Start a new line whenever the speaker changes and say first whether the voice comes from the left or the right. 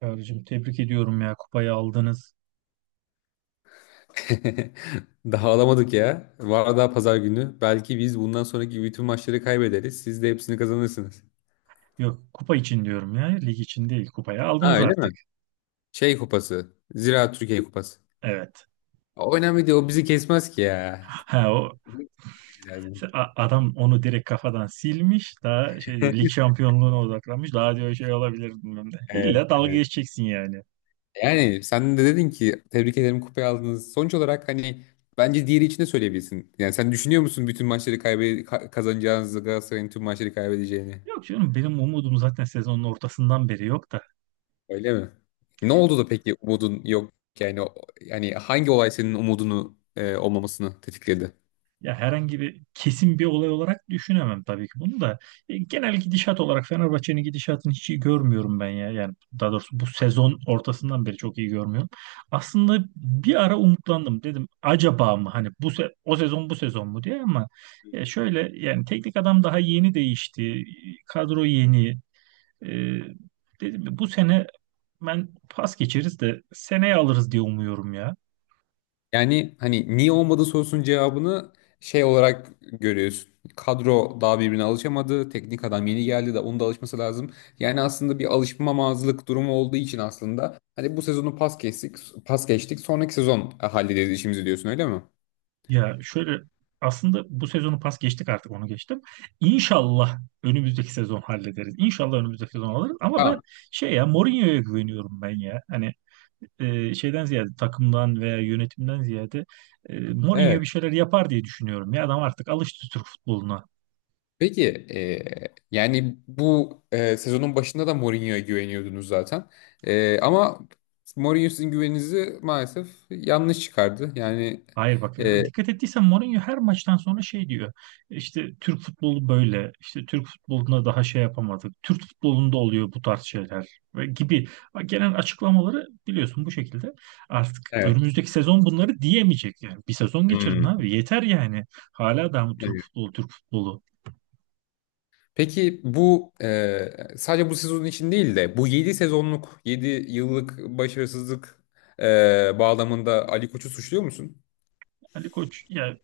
right: Çağrı'cığım tebrik ediyorum ya kupayı aldınız.
left: Daha alamadık ya. Var daha pazar günü. Belki biz bundan sonraki bütün maçları kaybederiz. Siz de hepsini kazanırsınız.
right: Yok kupa için diyorum ya lig için değil kupayı
left: Ha
right: aldınız
left: öyle mi?
right: artık.
left: Şey kupası. Ziraat Türkiye Kupası.
right: Evet.
left: O önemli değil. O bizi kesmez ki ya.
right: Ha o.
left: Bilmek lazım.
right: Adam onu direkt kafadan silmiş. Daha şey diyor, lig şampiyonluğuna odaklanmış. Daha diyor şey olabilir bilmem ne.
left: Evet,
right: İlla dalga
left: evet.
right: geçeceksin yani.
left: Yani sen de dedin ki tebrik ederim, kupayı aldınız. Sonuç olarak hani bence diğeri için de söyleyebilirsin. Yani sen düşünüyor musun bütün maçları kazanacağınızı, Galatasaray'ın tüm maçları kaybedeceğini?
right: Yok canım benim umudum zaten sezonun ortasından beri yok da.
left: Öyle mi? Ne oldu da peki umudun yok? Yani o- yani hangi olay senin umudunu olmamasını tetikledi?
right: Ya herhangi bir kesin bir olay olarak düşünemem tabii ki bunu da. Genel gidişat olarak Fenerbahçe'nin gidişatını hiç iyi görmüyorum ben ya. Yani daha doğrusu bu sezon ortasından beri çok iyi görmüyorum. Aslında bir ara umutlandım dedim acaba mı hani o sezon bu sezon mu diye ama ya şöyle yani teknik adam daha yeni değişti. Kadro yeni. E, dedim bu sene ben pas geçeriz de seneye alırız diye umuyorum ya.
left: Yani hani niye olmadı sorusunun cevabını şey olarak görüyorsun. Kadro daha birbirine alışamadı. Teknik adam yeni geldi de onun da alışması lazım. Yani aslında bir alışmamazlık durumu olduğu için aslında hani bu sezonu pas geçtik, pas geçtik. Sonraki sezon hallederiz işimizi diyorsun, öyle mi?
right: Ya şöyle aslında bu sezonu pas geçtik artık onu geçtim. İnşallah önümüzdeki sezon hallederiz. İnşallah önümüzdeki sezon alırız. Ama ben
left: Tamam.
right: şey ya Mourinho'ya güveniyorum ben ya. Hani şeyden ziyade takımdan veya yönetimden ziyade Mourinho
left: Evet.
right: bir şeyler yapar diye düşünüyorum. Ya adam artık alıştı Türk futboluna.
left: Peki yani bu sezonun başında da Mourinho'ya güveniyordunuz zaten. Ama Mourinho sizin güveninizi maalesef yanlış çıkardı. Yani
right: Hayır bak
left: e,
right: ya dikkat ettiysen Mourinho her maçtan sonra şey diyor. İşte Türk futbolu böyle. İşte Türk futboluna daha şey yapamadık. Türk futbolunda oluyor bu tarz şeyler ve gibi. Bak, genel açıklamaları biliyorsun bu şekilde. Artık
left: evet.
right: önümüzdeki sezon bunları diyemeyecek yani. Bir sezon geçirin
left: Hmm,
right: abi yeter yani. Hala daha mı Türk
left: evet.
right: futbolu Türk futbolu.
left: Peki bu sadece bu sezon için değil de bu 7 yıllık başarısızlık bağlamında Ali Koç'u suçluyor musun?
right: Ali Koç ya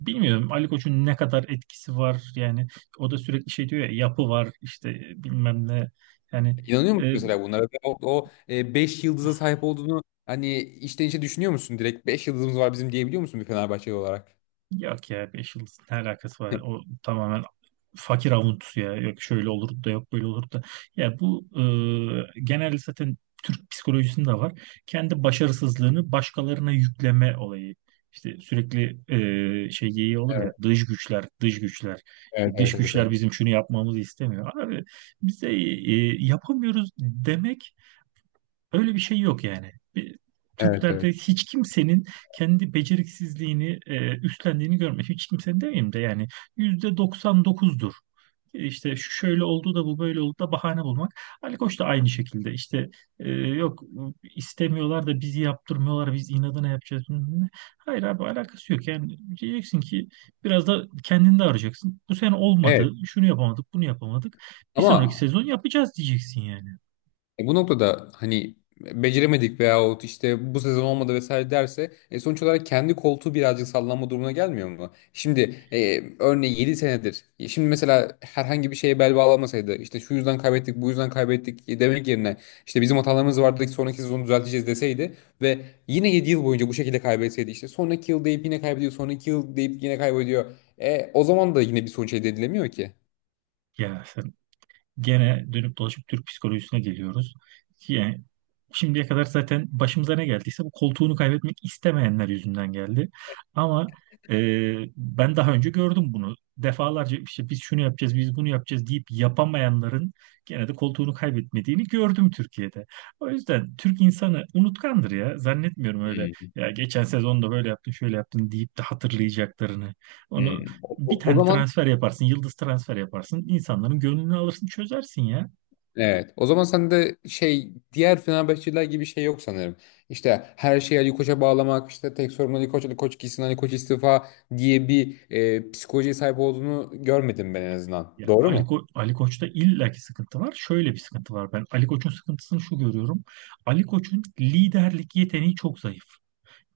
right: bilmiyorum Ali Koç'un ne kadar etkisi var yani o da sürekli şey diyor ya yapı var işte bilmem ne yani.
left: İnanıyor musun
right: e,
left: mesela bunlara? 5 yıldıza sahip olduğunu hani içten içe düşünüyor musun? Direkt 5 yıldızımız var bizim diyebiliyor musun bir Fenerbahçeli olarak?
right: Yok ya 5 yıldızın ne alakası var?
left: Evet,
right: O tamamen fakir avuntusu ya. Yok şöyle olur da yok böyle olur da. Ya bu genelde zaten Türk psikolojisinde de var. Kendi başarısızlığını başkalarına yükleme olayı. İşte sürekli şey yeği olur ya dış güçler, dış güçler.
left: evet,
right: İşte
left: evet,
right: dış
left: evet,
right: güçler
left: evet.
right: bizim şunu yapmamızı istemiyor. Abi bize yapamıyoruz demek öyle bir şey yok yani.
left: Evet,
right: Türklerde
left: evet.
right: hiç kimsenin kendi beceriksizliğini üstlendiğini görmedim. Hiç kimsenin demeyeyim de yani %99'dur. İşte şu şöyle oldu da bu böyle oldu da bahane bulmak. Ali Koç da aynı şekilde işte yok istemiyorlar da bizi yaptırmıyorlar biz inadına yapacağız, bilmem ne. Hayır abi alakası yok yani, diyeceksin ki biraz da kendini de arayacaksın. Bu sene
left: Evet.
right: olmadı şunu yapamadık bunu yapamadık bir sonraki
left: Ama
right: sezon yapacağız diyeceksin yani.
left: bu noktada hani beceremedik veyahut işte bu sezon olmadı vesaire derse sonuç olarak kendi koltuğu birazcık sallanma durumuna gelmiyor mu? Şimdi örneğin 7 senedir. Şimdi mesela herhangi bir şeye bel bağlamasaydı, işte şu yüzden kaybettik, bu yüzden kaybettik demek yerine işte bizim hatalarımız vardı ki sonraki sezonu düzelteceğiz deseydi ve yine 7 yıl boyunca bu şekilde kaybetseydi, işte sonraki yıl deyip yine kaybediyor, sonraki yıl deyip yine kaybediyor. O zaman da yine bir sonuç elde edilemiyor ki.
right: Ya gene dönüp dolaşıp Türk psikolojisine geliyoruz. Yani şimdiye kadar zaten başımıza ne geldiyse bu koltuğunu kaybetmek istemeyenler yüzünden geldi. Ama e, ben daha önce gördüm bunu. Defalarca işte biz şunu yapacağız, biz bunu yapacağız deyip yapamayanların gene de koltuğunu kaybetmediğini gördüm Türkiye'de. O yüzden Türk insanı unutkandır ya. Zannetmiyorum öyle ya geçen sezonda böyle yaptın, şöyle yaptın deyip de hatırlayacaklarını. Onu
left: Hmm. O,
right: bir
left: o- o
right: tane
left: zaman
right: transfer yaparsın, yıldız transfer yaparsın, insanların gönlünü alırsın, çözersin ya.
left: evet. O zaman sen de şey, diğer Fenerbahçeliler gibi şey yok sanırım. İşte her şeyi Ali Koç'a bağlamak, işte tek sorun Ali Koç, Ali Koç gitsin, Ali Koç istifa diye bir psikolojiye sahip olduğunu görmedim, ben en azından.
right: Ya
left: Doğru mu?
right: Ali Koç'ta illaki sıkıntı var. Şöyle bir sıkıntı var ben. Ali Koç'un sıkıntısını şu görüyorum. Ali Koç'un liderlik yeteneği çok zayıf.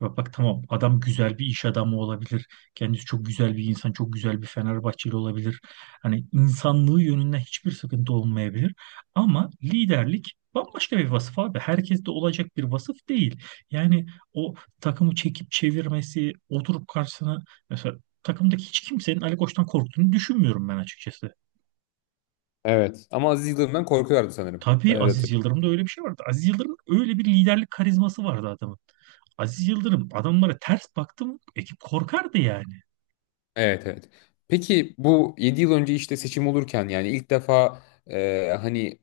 right: Ya bak tamam adam güzel bir iş adamı olabilir. Kendisi çok güzel bir insan, çok güzel bir Fenerbahçeli olabilir. Hani insanlığı yönünden hiçbir sıkıntı olmayabilir. Ama liderlik bambaşka bir vasıf abi. Herkes de olacak bir vasıf değil. Yani o takımı çekip çevirmesi, oturup karşısına mesela takımdaki hiç kimsenin Ali Koç'tan korktuğunu düşünmüyorum ben açıkçası.
left: Evet. Ama Aziz Yıldırım'dan korkuyorlardı sanırım. Ben
right: Tabii
left: öyle
right: Aziz
left: hatırlıyorum.
right: Yıldırım'da öyle bir şey vardı. Aziz Yıldırım'ın öyle bir liderlik karizması vardı adamın. Aziz Yıldırım adamlara ters baktım ekip korkardı yani.
left: Evet, evet. Peki bu 7 yıl önce işte seçim olurken, yani ilk defa hani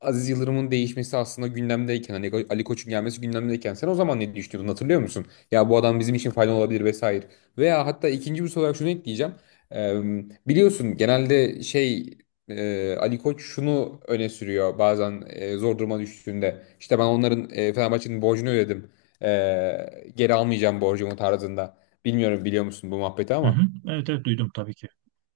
left: Aziz Yıldırım'ın değişmesi aslında gündemdeyken, hani Ali Koç'un gelmesi gündemdeyken, sen o zaman ne düşünüyordun, hatırlıyor musun? Ya bu adam bizim için faydalı olabilir vesaire. Veya hatta ikinci bir soru olarak şunu ekleyeceğim. E, Biliyorsun genelde şey, Ali Koç şunu öne sürüyor bazen, zor duruma düştüğünde. İşte ben Fenerbahçe'nin borcunu ödedim. E, Geri almayacağım borcumu, tarzında. Bilmiyorum, biliyor musun bu muhabbeti
right: Hı hı.
left: ama.
right: Evet evet duydum tabii ki.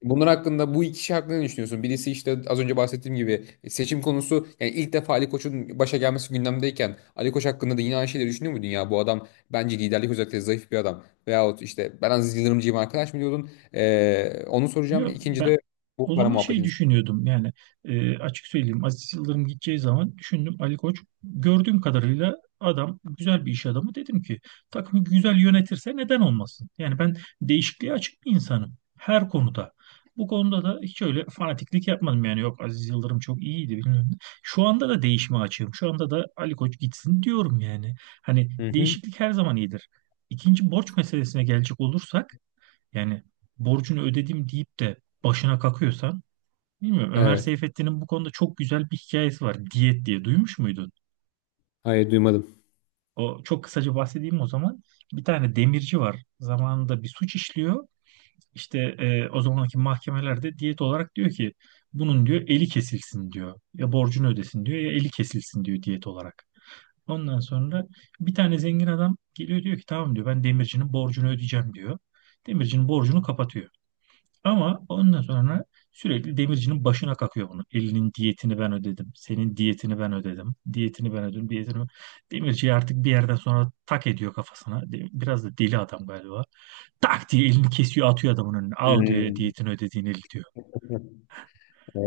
left: Bunlar hakkında Bu iki şey hakkında ne düşünüyorsun? Birisi işte az önce bahsettiğim gibi seçim konusu, yani ilk defa Ali Koç'un başa gelmesi gündemdeyken Ali Koç hakkında da yine aynı şeyleri düşünüyor muydun ya? Bu adam bence liderlik özellikle zayıf bir adam. Veyahut işte, ben Aziz Yıldırımcıyım arkadaş, mı diyordun? Onu soracağım.
right: Yok
left: İkinci
right: ben
left: de bu
right: o
left: para
right: zaman şey
left: muhabbetini
right: düşünüyordum yani, açık söyleyeyim Aziz Yıldırım gideceği zaman düşündüm Ali Koç gördüğüm kadarıyla adam güzel bir iş adamı, dedim ki takımı güzel yönetirse neden olmasın? Yani ben değişikliğe açık bir insanım her konuda. Bu konuda da hiç öyle fanatiklik yapmadım yani, yok Aziz Yıldırım çok iyiydi bilmem ne. Şu anda da değişime açığım. Şu anda da Ali Koç gitsin diyorum yani. Hani
left: soracağım. Hı hı.
right: değişiklik her zaman iyidir. İkinci borç meselesine gelecek olursak yani borcunu ödedim deyip de başına kakıyorsan bilmiyorum. Ömer
left: Evet.
right: Seyfettin'in bu konuda çok güzel bir hikayesi var. Diyet diye duymuş muydun?
left: Hayır, duymadım.
right: O çok kısaca bahsedeyim o zaman. Bir tane demirci var. Zamanında bir suç işliyor. İşte o zamanki mahkemelerde diyet olarak diyor ki bunun diyor eli kesilsin diyor. Ya borcunu ödesin diyor ya eli kesilsin diyor diyet olarak. Ondan sonra bir tane zengin adam geliyor diyor ki tamam diyor ben demircinin borcunu ödeyeceğim diyor. Demircinin borcunu kapatıyor. Ama ondan sonra sürekli demircinin başına kakıyor bunu. Elinin diyetini ben ödedim. Senin diyetini ben ödedim. Diyetini ben ödedim. Diyetini ben... Demirci artık bir yerden sonra tak ediyor kafasına. Biraz da deli adam galiba. Tak diye elini kesiyor atıyor adamın önüne. Al diyor
left: Hmm.
right: diyetini ödediğin eli diyor.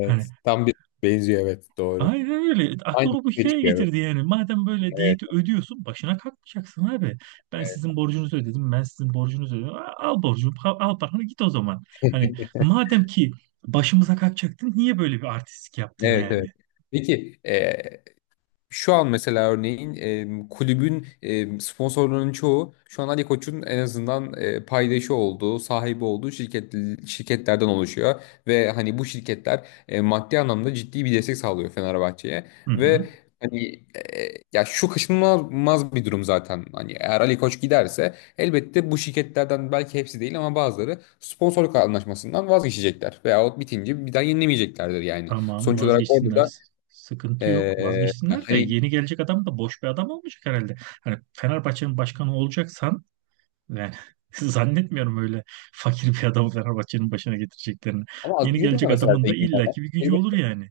right: Hani
left: Tam bir benziyor, evet, doğru.
right: aynen öyle.
left: Aynı
right: Aklıma bu
left: şey
right: hikaye
left: çıkıyor, evet.
right: getirdi yani. Madem böyle
left: Evet.
right: diyeti ödüyorsun, başına kalkmayacaksın abi. Ben sizin borcunuzu ödedim, ben sizin borcunuzu ödedim. Al borcunu, al paranı git o zaman. Hani
left: Evet.
right: madem ki başımıza kalkacaktın, niye böyle bir artistlik yaptın
left: Evet, evet.
right: yani?
left: Peki şu an mesela örneğin kulübün sponsorlarının çoğu şu an Ali Koç'un en azından paydaşı olduğu, sahibi olduğu şirketlerden oluşuyor ve hani bu şirketler maddi anlamda ciddi bir destek sağlıyor Fenerbahçe'ye
right: Hı hı.
left: ve hani ya şu kaçınılmaz bir durum zaten. Hani eğer Ali Koç giderse elbette bu şirketlerden belki hepsi değil ama bazıları sponsorluk anlaşmasından vazgeçecekler veyahut bitince bir daha yenilemeyeceklerdir yani.
right: Tamam,
left: Sonuç olarak orada
right: vazgeçsinler.
left: da
right: Sıkıntı yok.
left: ee,
right: Vazgeçsinler de
left: hani.
right: yeni gelecek adam da boş bir adam olmayacak herhalde. Hani Fenerbahçe'nin başkanı olacaksan yani zannetmiyorum öyle fakir bir adamı Fenerbahçe'nin başına getireceklerini.
left: Ama Aziz
right: Yeni
left: Yıldırım da
right: gelecek
left: mesela
right: adamın da
left: zengin bir adam.
right: illaki bir gücü olur
left: Elbette
right: yani.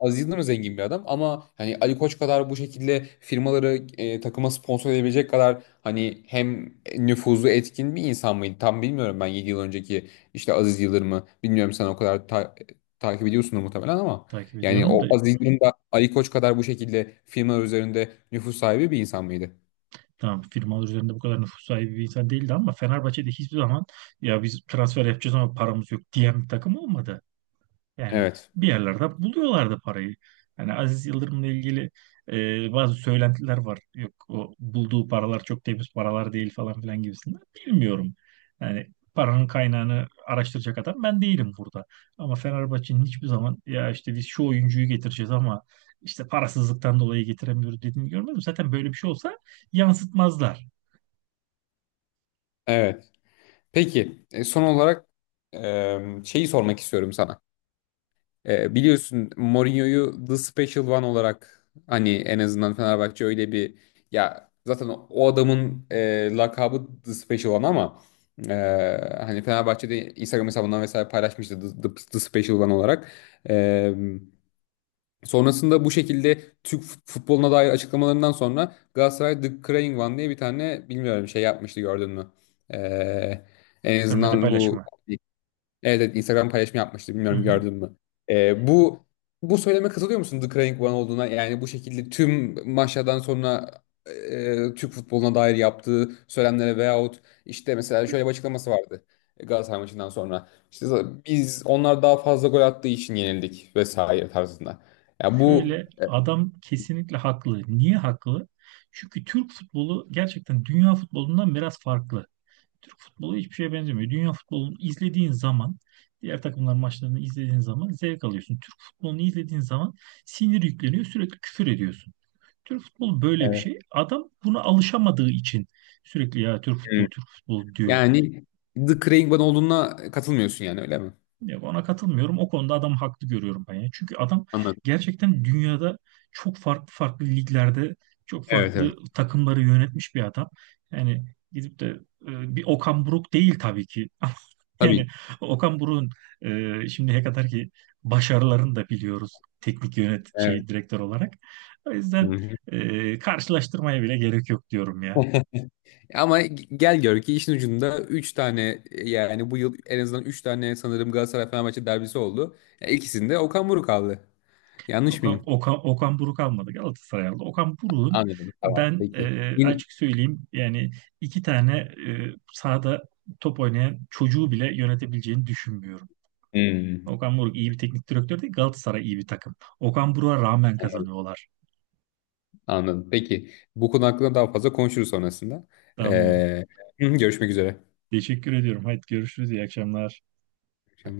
left: Aziz Yıldırım da zengin bir adam, ama hani Ali Koç kadar bu şekilde firmaları takıma sponsor edebilecek kadar, hani hem nüfuzu etkin bir insan mıydı? Tam bilmiyorum, ben 7 yıl önceki işte Aziz Yıldırım'ı bilmiyorum, sen o kadar takip ediyorsun muhtemelen ama,
right: Takip
left: yani
right: ediyorum da
left: o Aziz Yıldırım da Ali Koç kadar bu şekilde firmalar üzerinde nüfus sahibi bir insan mıydı?
right: tamam, firmalar üzerinde bu kadar nüfus sahibi bir insan değildi ama Fenerbahçe'de hiçbir zaman ya biz transfer yapacağız ama paramız yok diyen bir takım olmadı. Yani
left: Evet.
right: bir yerlerde buluyorlardı parayı. Yani Aziz Yıldırım'la ilgili bazı söylentiler var. Yok o bulduğu paralar çok temiz paralar değil falan filan gibisinden. Bilmiyorum. Yani paranın kaynağını araştıracak adam ben değilim burada. Ama Fenerbahçe'nin hiçbir zaman ya işte biz şu oyuncuyu getireceğiz ama işte parasızlıktan dolayı getiremiyoruz dediğini görmedim. Zaten böyle bir şey olsa yansıtmazlar.
left: Evet. Peki son olarak şeyi sormak istiyorum sana. Biliyorsun, Mourinho'yu The Special One olarak, hani en azından Fenerbahçe öyle bir, ya zaten o adamın lakabı The Special One ama, e, hani Fenerbahçe'de Instagram hesabından vesaire paylaşmıştı The Special One olarak. E, Sonrasında bu şekilde Türk futboluna dair açıklamalarından sonra Galatasaray The Crying One diye bir tane bilmiyorum şey yapmıştı, gördün mü? E, En
right: Görmede
left: azından bu.
right: paylaşımı.
left: Evet, evet, Instagram paylaşımı yapmıştı.
right: Hı
left: Bilmiyorum,
right: hı.
left: gördün mü? Ee, bu bu söyleme katılıyor musun, The Crying One olduğuna? Yani bu şekilde tüm maçlardan sonra Türk futboluna dair yaptığı söylemlere veyahut işte mesela şöyle bir açıklaması vardı Galatasaray maçından sonra. İşte biz onlar daha fazla gol attığı için yenildik vesaire tarzında. Ya bu.
right: Şöyle adam kesinlikle haklı. Niye haklı? Çünkü Türk futbolu gerçekten dünya futbolundan biraz farklı. Türk futbolu hiçbir şeye benzemiyor. Dünya futbolunu izlediğin zaman, diğer takımların maçlarını izlediğin zaman zevk alıyorsun. Türk futbolunu izlediğin zaman sinir yükleniyor, sürekli küfür ediyorsun. Türk futbolu böyle bir
left: Evet.
right: şey. Adam buna alışamadığı için sürekli ya Türk
left: Hı.
right: futbolu, Türk futbolu diyor.
left: Yani The Crying One olduğuna katılmıyorsun yani, öyle mi?
right: Yok ona katılmıyorum. O konuda adamı haklı görüyorum ben ya. Çünkü adam
left: Anladım.
right: gerçekten dünyada çok farklı farklı liglerde çok
left: Evet,
right: farklı
left: evet.
right: takımları yönetmiş bir adam. Yani gidip de bir Okan Buruk değil tabii ki. Ama yani
left: Tabii.
right: Okan Buruk'un şimdiye kadar ki başarılarını da biliyoruz teknik yönet
left: Evet.
right: şey direktör olarak. O yüzden
left: Hı
right: karşılaştırmaya bile gerek yok diyorum
left: hı.
right: ya.
left: Ama gel gör ki işin ucunda 3 tane, yani bu yıl en azından 3 tane sanırım Galatasaray Fenerbahçe derbisi oldu. Ya, İkisinde Okan Buruk aldı. Yanlış
right: Okan,
left: mıyım?
right: Okan, Okan Buruk almadı Galatasaray aldı. Okan Buruk'un
left: Anladım. Tamam.
right: ben
left: Peki. Yine...
right: açık söyleyeyim yani iki tane sahada top oynayan çocuğu bile yönetebileceğini düşünmüyorum.
left: Hmm,
right: Okan Buruk iyi bir teknik direktör değil, Galatasaray iyi bir takım. Okan Buruk'a rağmen kazanıyorlar.
left: anladım. Peki. Bu konu hakkında daha fazla konuşuruz sonrasında.
right: Tamam.
left: Ee, Görüşmek üzere.
right: Teşekkür ediyorum. Haydi görüşürüz. İyi akşamlar.